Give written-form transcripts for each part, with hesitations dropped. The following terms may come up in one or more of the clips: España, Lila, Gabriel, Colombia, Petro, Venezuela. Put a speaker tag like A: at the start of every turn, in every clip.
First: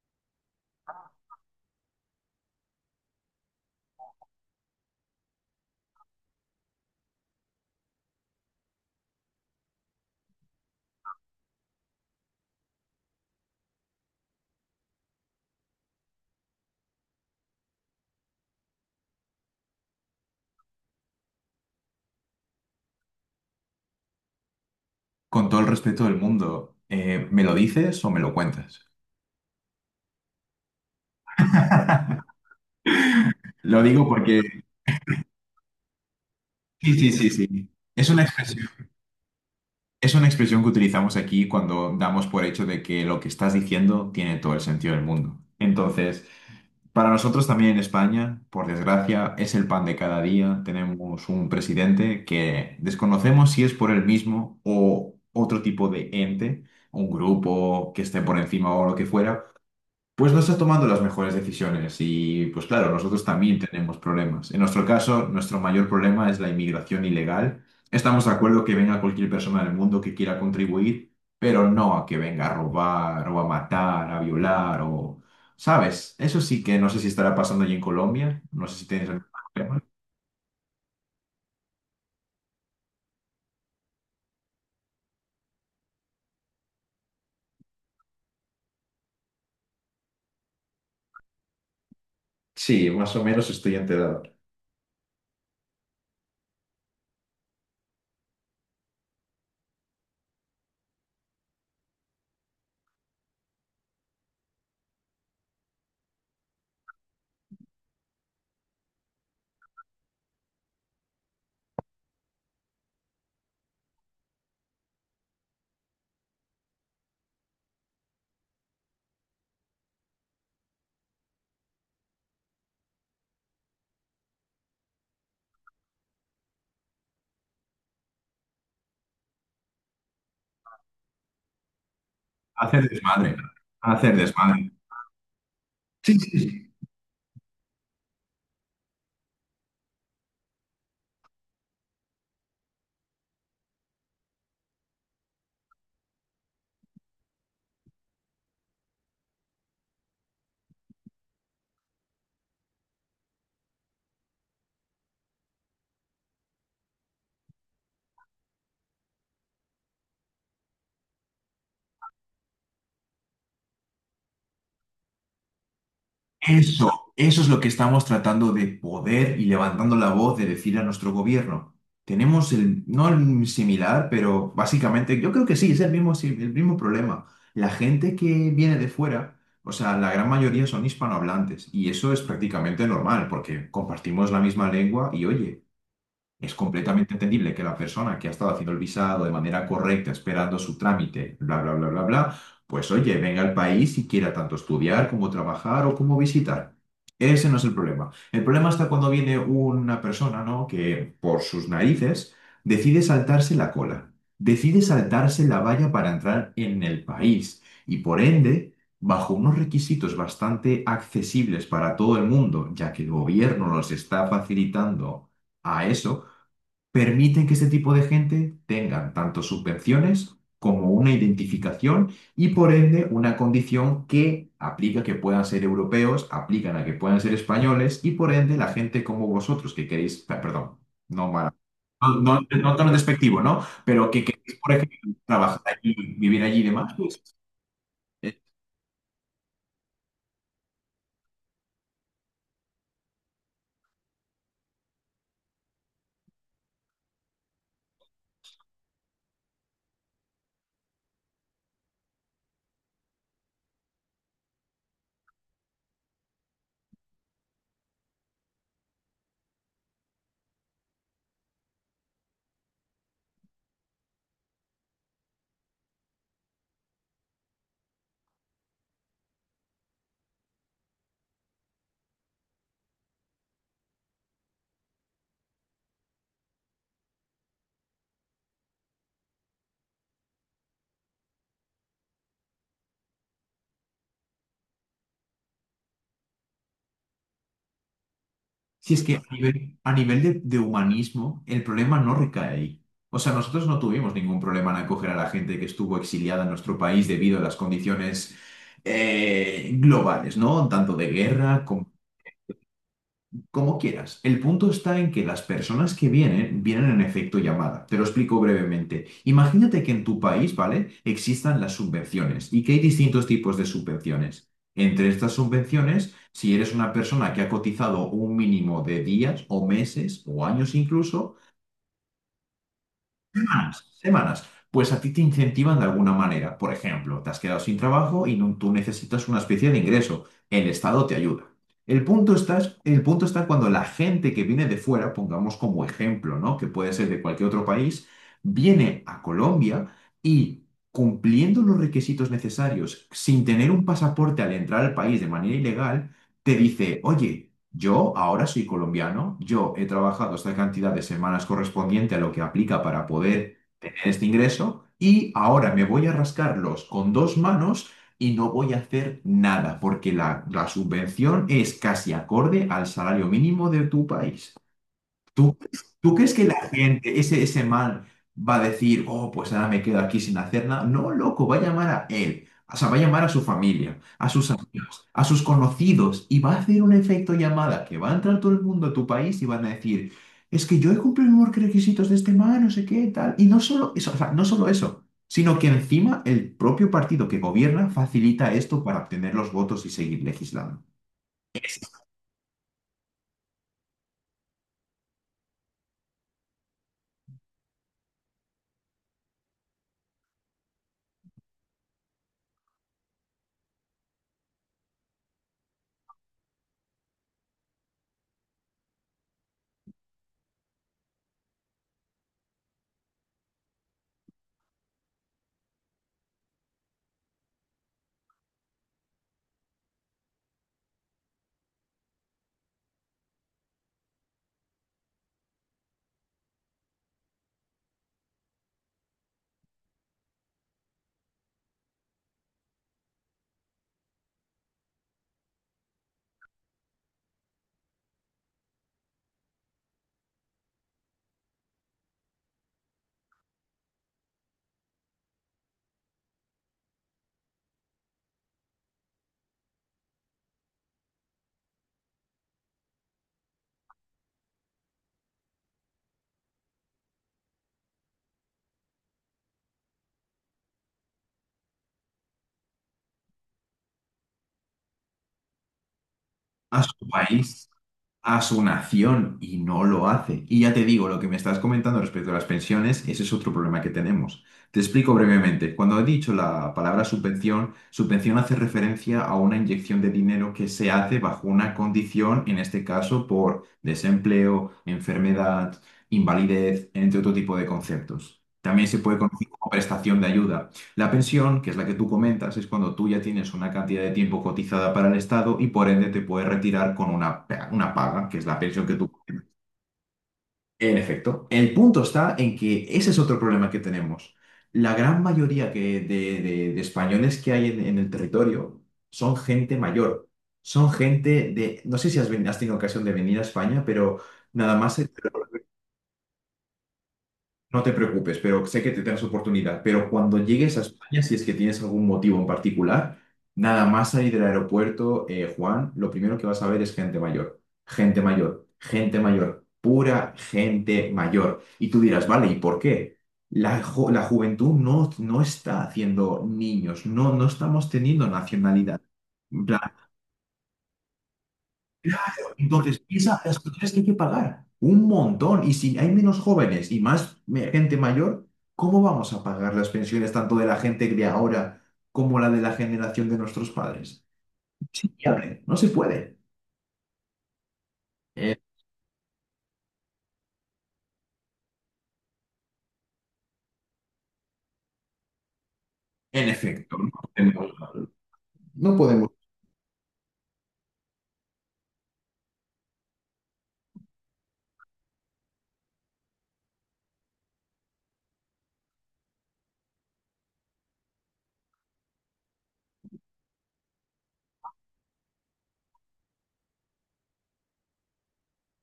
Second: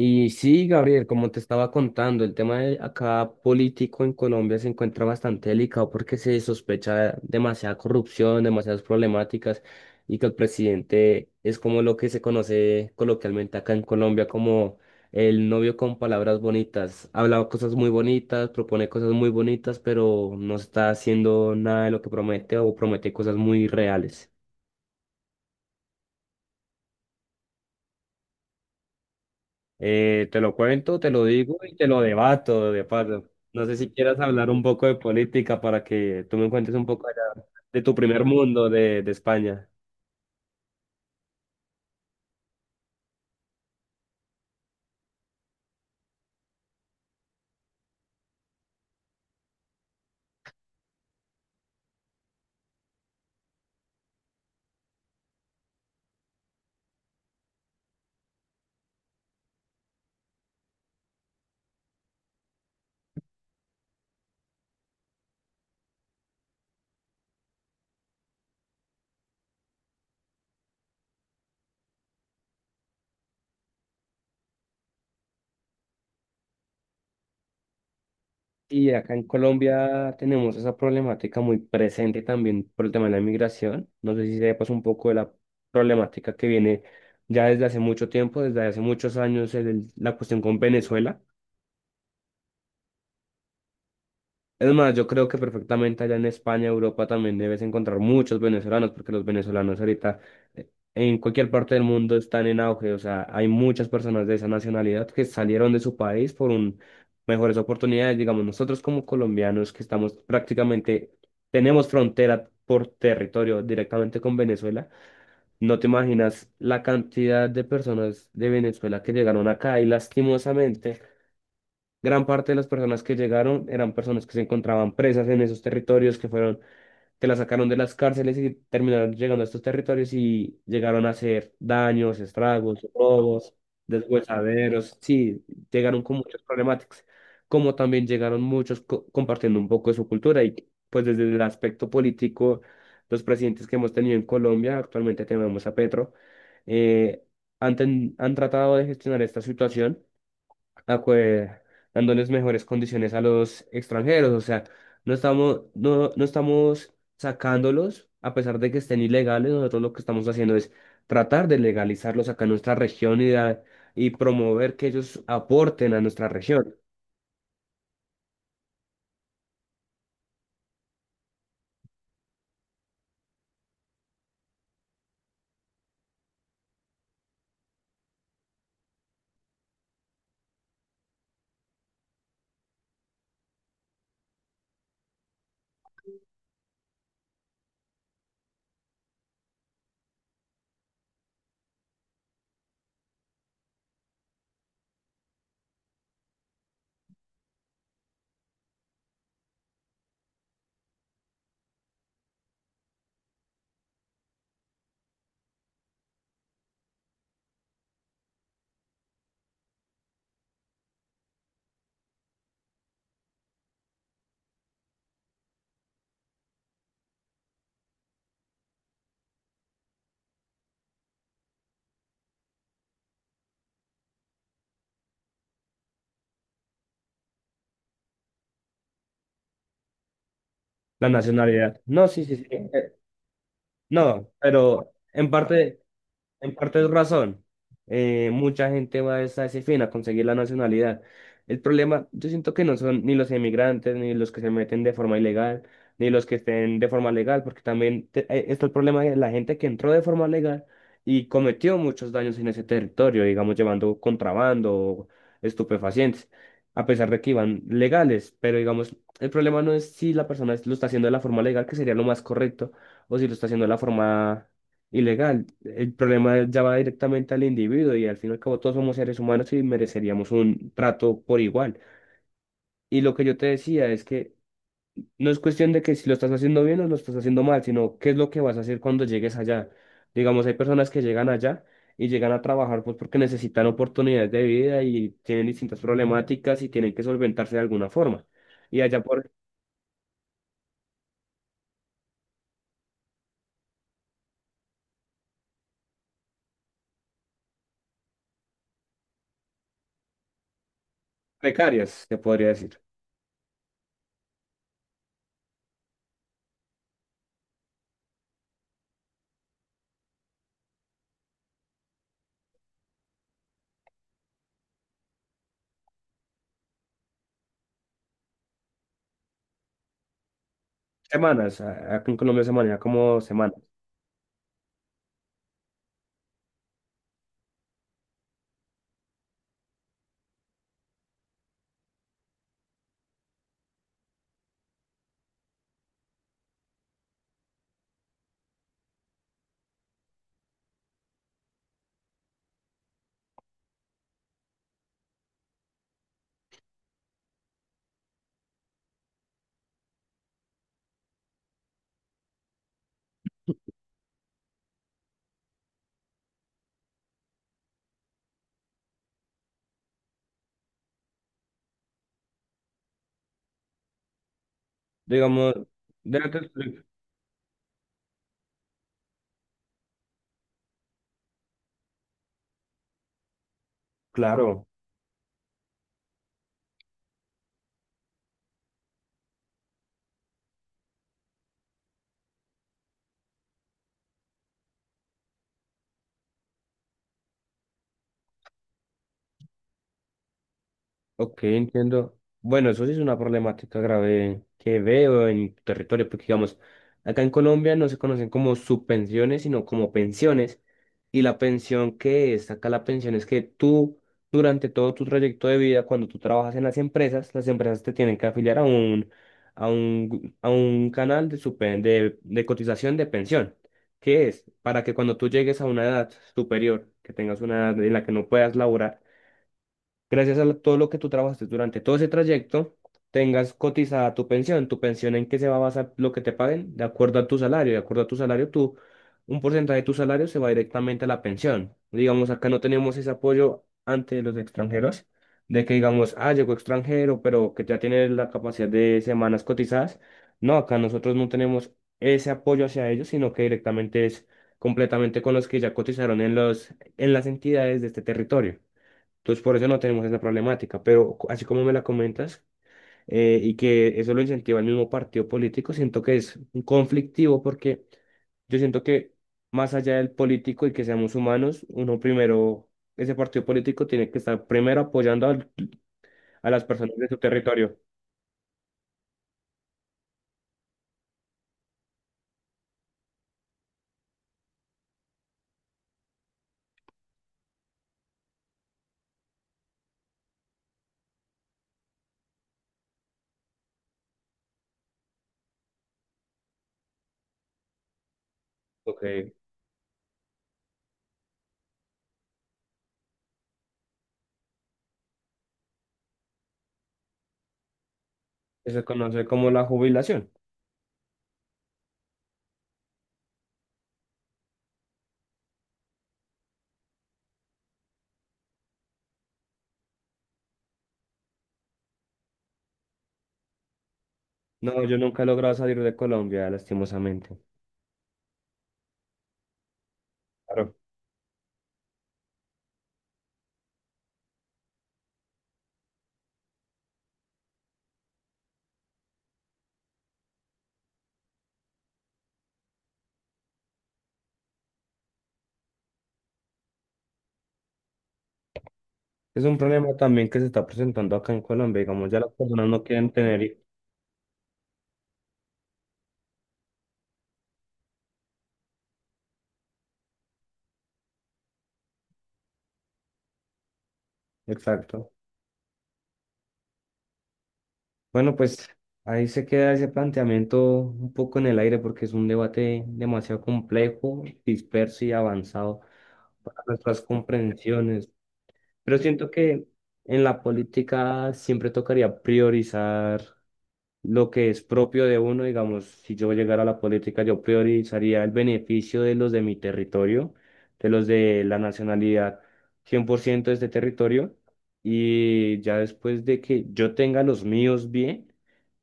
A: Y sí, Gabriel, como te estaba contando, el tema de acá político en Colombia se encuentra bastante delicado porque se sospecha demasiada corrupción, demasiadas problemáticas y que el presidente es como lo que se conoce coloquialmente acá en Colombia como el novio con palabras bonitas. Habla cosas muy bonitas, propone cosas muy bonitas, pero no está haciendo nada de lo que promete o promete cosas muy reales.
B: Con todo el respeto del mundo, ¿me lo dices o me lo cuentas?
A: Te lo cuento, te lo digo y te lo debato de paso. No sé
B: Lo
A: si
B: digo
A: quieras hablar un
B: porque...
A: poco de política para que tú me cuentes un
B: Sí,
A: poco
B: sí, sí,
A: allá
B: sí.
A: de tu
B: Es una
A: primer mundo
B: expresión,
A: de España.
B: es una expresión que utilizamos aquí cuando damos por hecho de que lo que estás diciendo tiene todo el sentido del mundo. Entonces, para nosotros también en España, por desgracia, es el pan de cada día. Tenemos un presidente que desconocemos si es por él mismo o otro tipo de ente, un grupo que esté por encima o lo que fuera. Pues no está tomando las mejores decisiones y pues claro, nosotros también tenemos problemas. En nuestro caso, nuestro mayor problema es la inmigración ilegal. Estamos de acuerdo que venga cualquier persona del mundo que quiera contribuir, pero no a que venga a robar o a matar, a violar o... ¿Sabes? Eso sí que no sé si estará pasando allí en Colombia. No sé si
A: Y
B: tienes
A: acá en
B: algún problema.
A: Colombia tenemos esa problemática muy presente también por el tema de la inmigración. No sé si sepas un poco de la problemática que viene ya desde hace mucho tiempo, desde hace muchos años, la cuestión con Venezuela.
B: Sí, más o menos estoy enterado.
A: Es más, yo creo que perfectamente allá en España, Europa, también debes encontrar muchos venezolanos, porque los venezolanos ahorita en cualquier parte del mundo están en auge. O sea, hay muchas personas de esa nacionalidad que salieron de su país por mejores oportunidades. Digamos, nosotros como colombianos que estamos prácticamente, tenemos frontera por territorio directamente con Venezuela, no te imaginas la cantidad de personas de Venezuela que llegaron acá y lastimosamente. Gran parte de las personas que llegaron eran personas que se encontraban presas en esos territorios, que fueron, que las sacaron de las cárceles y terminaron llegando a estos territorios y llegaron a hacer daños, estragos,
B: Hacer desmadre.
A: robos,
B: Hacer desmadre.
A: deshuesaderos. Sí, llegaron con
B: Sí, sí,
A: muchas
B: sí.
A: problemáticas, como también llegaron muchos compartiendo un poco de su cultura y pues desde el aspecto político, los presidentes que hemos tenido en Colombia, actualmente tenemos a Petro, eh, han tratado de gestionar esta situación acue- dándoles mejores condiciones a los extranjeros. O sea, no estamos sacándolos, a pesar de que estén ilegales, nosotros lo que estamos haciendo es tratar de legalizarlos acá en nuestra región y, y promover que ellos aporten a nuestra región.
B: Eso es lo que estamos tratando de poder y levantando la voz de decir a nuestro gobierno. Tenemos el, no el similar, pero básicamente yo creo que sí, es el mismo, el mismo problema. La gente que viene de fuera, o sea, la gran mayoría son hispanohablantes y eso es prácticamente normal porque compartimos la misma lengua y oye, es completamente entendible que la persona que ha estado haciendo el visado de manera correcta, esperando su trámite, bla, bla, bla, bla, bla, pues oye, venga al país y quiera tanto estudiar como trabajar o como visitar. Ese no es el problema. El problema está cuando viene una persona, ¿no? Que por sus narices decide saltarse la cola, decide saltarse la valla para entrar en el país y por ende, bajo unos requisitos bastante accesibles para todo el mundo, ya que el gobierno los está facilitando a eso, permiten que este tipo de gente tengan tanto subvenciones como una identificación y por ende una condición que aplica que puedan ser europeos, aplican a que puedan ser españoles y por ende la gente como vosotros que queréis, perdón,
A: La
B: no mala.
A: nacionalidad. No, sí, sí,
B: No, no,
A: sí.
B: no
A: eh,
B: tan despectivo, ¿no? Pero que
A: No,
B: queréis, por
A: pero
B: ejemplo,
A: en
B: trabajar
A: parte.
B: allí, vivir
A: En
B: allí y
A: parte es
B: demás, pues
A: razón. Mucha gente va a a ese fin, a conseguir la nacionalidad. El problema, yo siento que no son ni los inmigrantes ni los que se meten de forma ilegal, ni los que estén de forma legal, porque también está el problema de la gente que entró de forma legal y cometió muchos daños en ese territorio, digamos, llevando contrabando o estupefacientes, a pesar de que iban legales. Pero, digamos, el problema no es si la persona lo está haciendo de la forma legal, que sería lo más correcto, o si lo está haciendo de la forma ilegal. El problema ya va directamente al individuo y al fin y al cabo todos somos seres humanos y mereceríamos un trato por igual. Y lo que yo te decía es que no es cuestión de que si lo estás haciendo bien o lo estás haciendo mal, sino qué es lo que vas a hacer cuando llegues allá. Digamos, hay personas que llegan allá y llegan a trabajar pues porque necesitan oportunidades de vida y tienen distintas problemáticas y tienen que solventarse de alguna forma. Y
B: si
A: allá
B: es que
A: por
B: a nivel de humanismo, el problema no recae ahí. O sea, nosotros no tuvimos ningún problema en acoger a la gente que estuvo exiliada en nuestro país debido a las condiciones globales, ¿no? Tanto de guerra como
A: precarias, se podría decir.
B: como quieras. El punto está en que las personas que vienen, vienen en efecto llamada. Te lo explico brevemente. Imagínate que en tu país, ¿vale? Existan las subvenciones y que hay distintos tipos de subvenciones. Entre estas subvenciones, si eres una persona que ha cotizado un mínimo de días o meses o años incluso,
A: Semanas, acá en Colombia se maneja como semanas.
B: semanas, semanas. Pues a ti te incentivan de alguna manera. Por ejemplo, te has quedado sin trabajo y tú necesitas una especie de ingreso. El Estado te ayuda. El punto está, el punto está cuando la gente que viene de fuera, pongamos como ejemplo, ¿no? Que puede ser de cualquier otro país, viene a Colombia y cumpliendo los requisitos necesarios, sin tener un pasaporte al entrar al país de manera ilegal, te dice, oye, yo ahora soy colombiano, yo he trabajado esta cantidad de semanas correspondiente a lo que aplica para poder tener este ingreso y ahora me voy a rascarlos con dos manos y no voy a hacer nada porque la subvención es casi acorde al salario mínimo de tu país.
A: Digamos,
B: ¿Tú, tú crees
A: déjate
B: que la
A: explico.
B: gente, ese man, va a decir, oh, pues ahora me quedo aquí sin hacer nada? No, loco, va a llamar a él. O sea, va a llamar a su familia, a sus
A: Claro,
B: amigos, a sus conocidos y va a hacer un efecto llamada que va a entrar todo el mundo a tu país y van a decir, es que yo he cumplido los requisitos de este man, no sé qué, tal. Y no solo eso, o sea, no solo eso, sino que encima el propio partido que gobierna facilita esto para obtener los votos y seguir legislando
A: ok, entiendo. Bueno, eso sí es una problemática grave que veo en tu territorio, porque digamos, acá en Colombia no se conocen como subpensiones, sino como pensiones. Y la pensión que es acá, la pensión es que tú, durante todo tu trayecto de vida, cuando tú trabajas en las empresas te tienen que afiliar a un canal de cotización de pensión, que es para que cuando tú llegues a una edad superior, que tengas una edad en la que no puedas laborar, gracias a todo lo que tú trabajaste durante todo ese trayecto, tengas cotizada tu pensión en qué se va a basar lo que te paguen, de acuerdo a tu salario, de acuerdo a tu salario, tú, un porcentaje de tu salario se va directamente a la pensión. Digamos, acá no tenemos ese apoyo ante los extranjeros, de que digamos, ah, llegó extranjero, pero que ya tiene la capacidad de semanas cotizadas. No, acá nosotros no tenemos ese apoyo hacia ellos, sino que directamente es completamente con los que ya cotizaron en los, en las entidades de este territorio. Entonces, por eso no tenemos esa problemática, pero así como me la comentas, y que eso lo incentiva el mismo partido político, siento que es un conflictivo porque yo siento que más allá del político y que seamos humanos, uno primero, ese partido político tiene que estar primero apoyando a las
B: a
A: personas de
B: su
A: su
B: país,
A: territorio.
B: a su nación y no lo hace. Y ya te digo, lo que me estás comentando respecto a las pensiones, ese es otro problema que tenemos. Te explico brevemente. Cuando he dicho la palabra subvención, subvención hace referencia a una inyección de dinero que se hace bajo una condición, en este caso por desempleo, enfermedad, invalidez, entre otro tipo de conceptos. También se
A: Ok,
B: puede
A: eso
B: conocer como prestación de ayuda. La pensión, que es la que tú comentas, es cuando tú ya tienes una cantidad de tiempo cotizada para el Estado y por ende te puedes retirar con una, una paga, que es la
A: se
B: pensión que tú
A: conoce
B: comentas.
A: como la jubilación.
B: En efecto, el punto está en que ese es otro problema que tenemos. La gran mayoría de, de españoles que hay en el territorio son gente mayor. Son gente de, no sé si has, has tenido ocasión de venir a España, pero nada
A: No, yo
B: más.
A: nunca he logrado salir de Colombia, lastimosamente.
B: No te preocupes, pero sé que tendrás oportunidad. Pero cuando
A: Claro.
B: llegues a España, si es que tienes algún motivo en particular, nada más salir del aeropuerto, Juan, lo primero que vas a ver es gente mayor, gente mayor, gente mayor, pura gente mayor. Y tú dirás, vale, ¿y por qué? La, la juventud no, no está haciendo niños, no, no estamos teniendo nacionalidad.
A: Es un problema también que se está presentando acá en Colombia, digamos, ya las
B: Claro,
A: personas no
B: entonces
A: quieren
B: piensa,
A: tener...
B: las propiedades que hay que pagar, un montón. Y si hay menos jóvenes y más gente mayor, ¿cómo vamos a pagar las pensiones tanto de la gente de ahora como la de la generación de nuestros padres? Es
A: Exacto.
B: no se puede.
A: Bueno,
B: Eh,
A: pues ahí se queda ese planteamiento un poco en el aire porque es un debate demasiado complejo, disperso y avanzado
B: en
A: para
B: efecto,
A: nuestras
B: no podemos,
A: comprensiones.
B: no
A: Pero
B: podemos.
A: siento que en la política siempre tocaría priorizar lo que es propio de uno, digamos, si yo llegara a la política, yo priorizaría el beneficio de los de mi territorio, de los de la nacionalidad 100% de este territorio, y ya después de que yo tenga los míos bien,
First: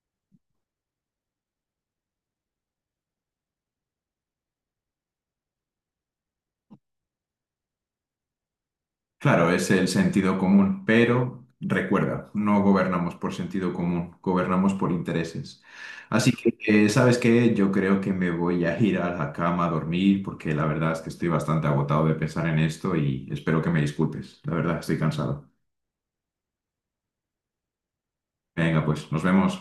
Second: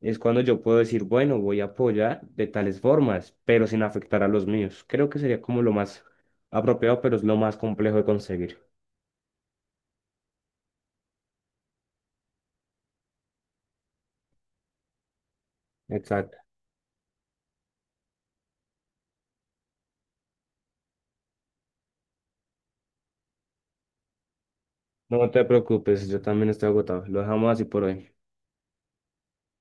A: es cuando yo puedo decir, bueno, voy a apoyar de tales formas, pero sin afectar a los míos. Creo que sería como lo más apropiado, pero es lo más complejo de conseguir.
B: Claro, es el sentido común, pero recuerda, no gobernamos por sentido común, gobernamos por intereses. Así
A: Exacto.
B: que, ¿sabes qué? Yo creo que me voy a ir a la cama a dormir porque la verdad es que estoy bastante agotado de pensar en esto y espero que me disculpes. La verdad, estoy
A: No te
B: cansado.
A: preocupes, yo también estoy agotado. Lo dejamos así por hoy.
B: Venga, pues, nos vemos.